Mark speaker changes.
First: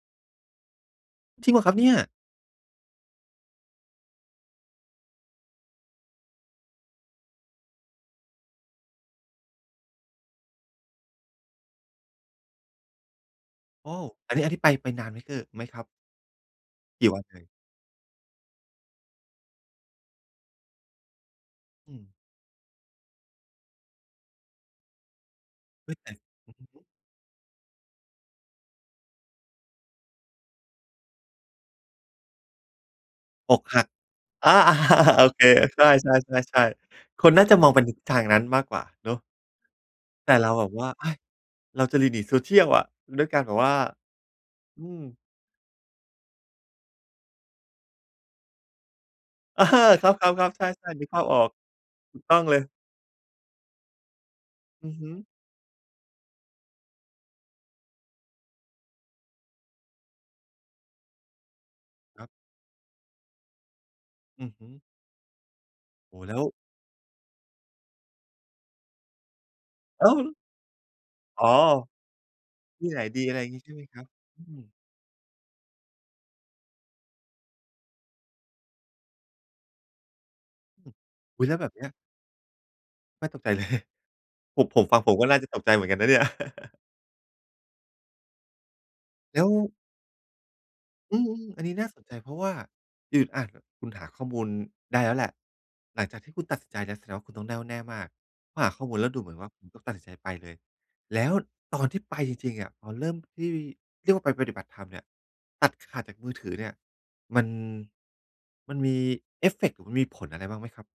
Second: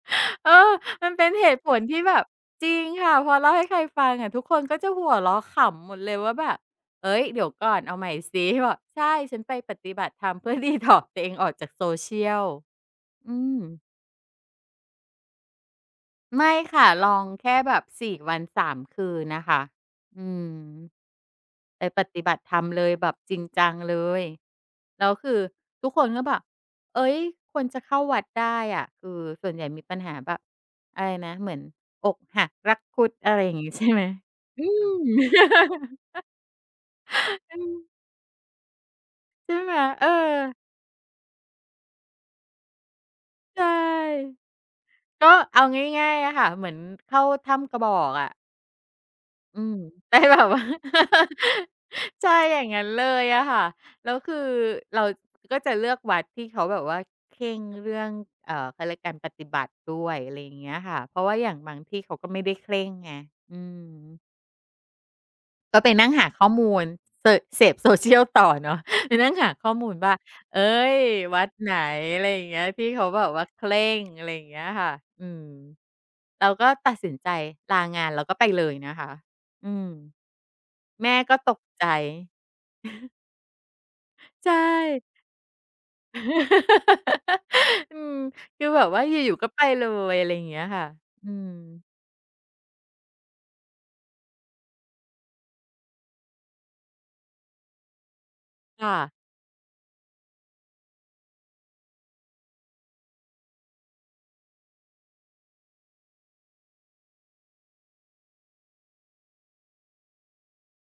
Speaker 1: เออ มันเป็นเ
Speaker 2: จ
Speaker 1: ห
Speaker 2: ริง
Speaker 1: ต
Speaker 2: เห
Speaker 1: ุ
Speaker 2: รอ
Speaker 1: ผ
Speaker 2: ครับ
Speaker 1: ล
Speaker 2: เนี่
Speaker 1: ท
Speaker 2: ย?
Speaker 1: ี่แบบ จริงค่ะ พอเล่าให้ใครฟังอะ ทุกคนก็จะหัวเราะขำหมดเลยว่าแบบ "เฮ่ย! เดี๋ยวก่อนเอาใหม่สิ" บอก "ใช่ ฉันไปปฏิบัติธรรมเพื่อ Detox ตัวเองออกจาก social" อืม
Speaker 2: โอ้ อันนี้ อันนี้ไป ไปนานไหม เอ่อ ไหมครับ?
Speaker 1: ไม่ค่ะ
Speaker 2: ก
Speaker 1: ล
Speaker 2: ี่ว
Speaker 1: อ
Speaker 2: ัน
Speaker 1: ง
Speaker 2: เอ่
Speaker 1: แค
Speaker 2: ย?
Speaker 1: ่แบบ 4 วัน 3 คืนน่ะค่ะ อืม ไป
Speaker 2: อื
Speaker 1: ป
Speaker 2: ม
Speaker 1: ฏิบัติธรรมเลย แบบจริงจังเลย แล้วคือทุ
Speaker 2: เอ
Speaker 1: ก
Speaker 2: ๊ย
Speaker 1: ค
Speaker 2: แต
Speaker 1: น
Speaker 2: ่
Speaker 1: ก็แบบ
Speaker 2: อือฮึ
Speaker 1: เฮ่ย คนจะเข้าวัดได้อะ คือส่วนใหญ่มีปัญหาแบบ อะไรนะ เหมือนอกหักรักคุด อะไรอย่
Speaker 2: อ
Speaker 1: าง
Speaker 2: ก
Speaker 1: งี้
Speaker 2: ห
Speaker 1: ใ
Speaker 2: ั
Speaker 1: ช
Speaker 2: ก
Speaker 1: ่ไหม?
Speaker 2: อา
Speaker 1: อืม
Speaker 2: โอเค ใช่ ๆ ๆ ๆ คนน่า
Speaker 1: อ
Speaker 2: จ
Speaker 1: ื
Speaker 2: ะมองไป
Speaker 1: ม
Speaker 2: ในทิศทางนั้นมากกว่าเนาะ
Speaker 1: ใช่ไหม? เออ
Speaker 2: แต่เราแบบว่า เอ๊ย! เราจะหลีกหนี social อะ ด้วยการแบ
Speaker 1: ใ
Speaker 2: บ
Speaker 1: ช่
Speaker 2: ว่า อืม
Speaker 1: ก็เอาง่าย ๆ อะค่ะ เหมือนเข้าถ้ำกระบอกอะ อื
Speaker 2: อา
Speaker 1: ม
Speaker 2: คร
Speaker 1: แต่แบบ
Speaker 2: ับ ๆ
Speaker 1: ว
Speaker 2: ๆ
Speaker 1: ่
Speaker 2: ใ
Speaker 1: า
Speaker 2: ช่ ๆ นึกภาพออก ถู
Speaker 1: ใ
Speaker 2: ก
Speaker 1: ช่
Speaker 2: ต้อง
Speaker 1: อ
Speaker 2: เล
Speaker 1: ย่
Speaker 2: ย
Speaker 1: างงั้นเลยอะค่ะ แล้วคือ
Speaker 2: อือ
Speaker 1: เรา
Speaker 2: ฮึ
Speaker 1: ก็จะเลือกวัดที่เขาแบบว่าเคร่งเรื่อง เอ่อ เขาเรียกการปฏิบัติด้วย อะไรอย่างเงี้ยค่ะ เพราะว่าอย่างบางที่เขา
Speaker 2: คร
Speaker 1: ก
Speaker 2: ั
Speaker 1: ็
Speaker 2: บ
Speaker 1: ไม่ได้เคร่งไง อืม
Speaker 2: อือฮึ
Speaker 1: ก็ไปนั่ง
Speaker 2: โอ้โ
Speaker 1: ห
Speaker 2: ฮ
Speaker 1: า
Speaker 2: แล้
Speaker 1: ข
Speaker 2: ว
Speaker 1: ้อมูล เตอะ เสพ social ต่อเนาะ ไปนั่งหาข้อมูล
Speaker 2: อ
Speaker 1: ว
Speaker 2: ้
Speaker 1: ่
Speaker 2: า
Speaker 1: า
Speaker 2: ว ล
Speaker 1: เฮ่ย ว
Speaker 2: อ๋
Speaker 1: ั
Speaker 2: อ
Speaker 1: ดไหน? อะไรอย่างเงี้ย ท
Speaker 2: ท
Speaker 1: ี
Speaker 2: ี
Speaker 1: ่
Speaker 2: ่ไห
Speaker 1: เ
Speaker 2: น
Speaker 1: ขา
Speaker 2: ด
Speaker 1: แ
Speaker 2: ี
Speaker 1: บ
Speaker 2: อ
Speaker 1: บ
Speaker 2: ะไร
Speaker 1: ว่
Speaker 2: อย
Speaker 1: า
Speaker 2: ่างงี
Speaker 1: เ
Speaker 2: ้
Speaker 1: ค
Speaker 2: ใช่
Speaker 1: ร
Speaker 2: ไหม
Speaker 1: ่
Speaker 2: คร
Speaker 1: ง
Speaker 2: ับ?
Speaker 1: อะไรอ
Speaker 2: อ
Speaker 1: ย
Speaker 2: ื
Speaker 1: ่างเงี้ย
Speaker 2: ม
Speaker 1: ค่ะ อืม เราก็ตัดสินใจลางาน แล้วก็ไปเลยนะคะ อืม แม่ก็
Speaker 2: อุ๊ย
Speaker 1: ต
Speaker 2: แล้ว
Speaker 1: ก
Speaker 2: แบบเ
Speaker 1: ใ
Speaker 2: นี
Speaker 1: จ
Speaker 2: ้ย แม่ตกใจเลย
Speaker 1: ใช่
Speaker 2: ผม ผมฟัง ผมก็น่าจะตกใจเหมือนกันนะเนี่ย
Speaker 1: อืม คือแบบว่าอยู่
Speaker 2: แล
Speaker 1: ๆ
Speaker 2: ้
Speaker 1: ก็
Speaker 2: ว
Speaker 1: ไปเลย อะไรอย่างเงี้ยค่ะ
Speaker 2: อื
Speaker 1: อื
Speaker 2: อ ๆ อันนี้
Speaker 1: ม
Speaker 2: น่าสนใจ เพราะว่า อือ อา คุณหาข้อมูลได้แล้วแหละ หลังจากที่คุณตัดสินใจแล้ว แสดงว่าคุณต้องแน่วแน่มาก เพราะหาข้
Speaker 1: ค
Speaker 2: อ
Speaker 1: ่
Speaker 2: มูลแล้
Speaker 1: ะ
Speaker 2: วดูเหมือนว่า คุณก็ตัดสินใจไปเลย แล้วตอนที่ไปจริง ๆ อะ พอเริ่มที่เรียกว่าไปปฏิบัติธรรมเนี่ย ตัดขาดจากมือถือเนี่ย มัน มันมีเอฟเฟกต์หรือมีผลอะไรบ้างไหมครับ?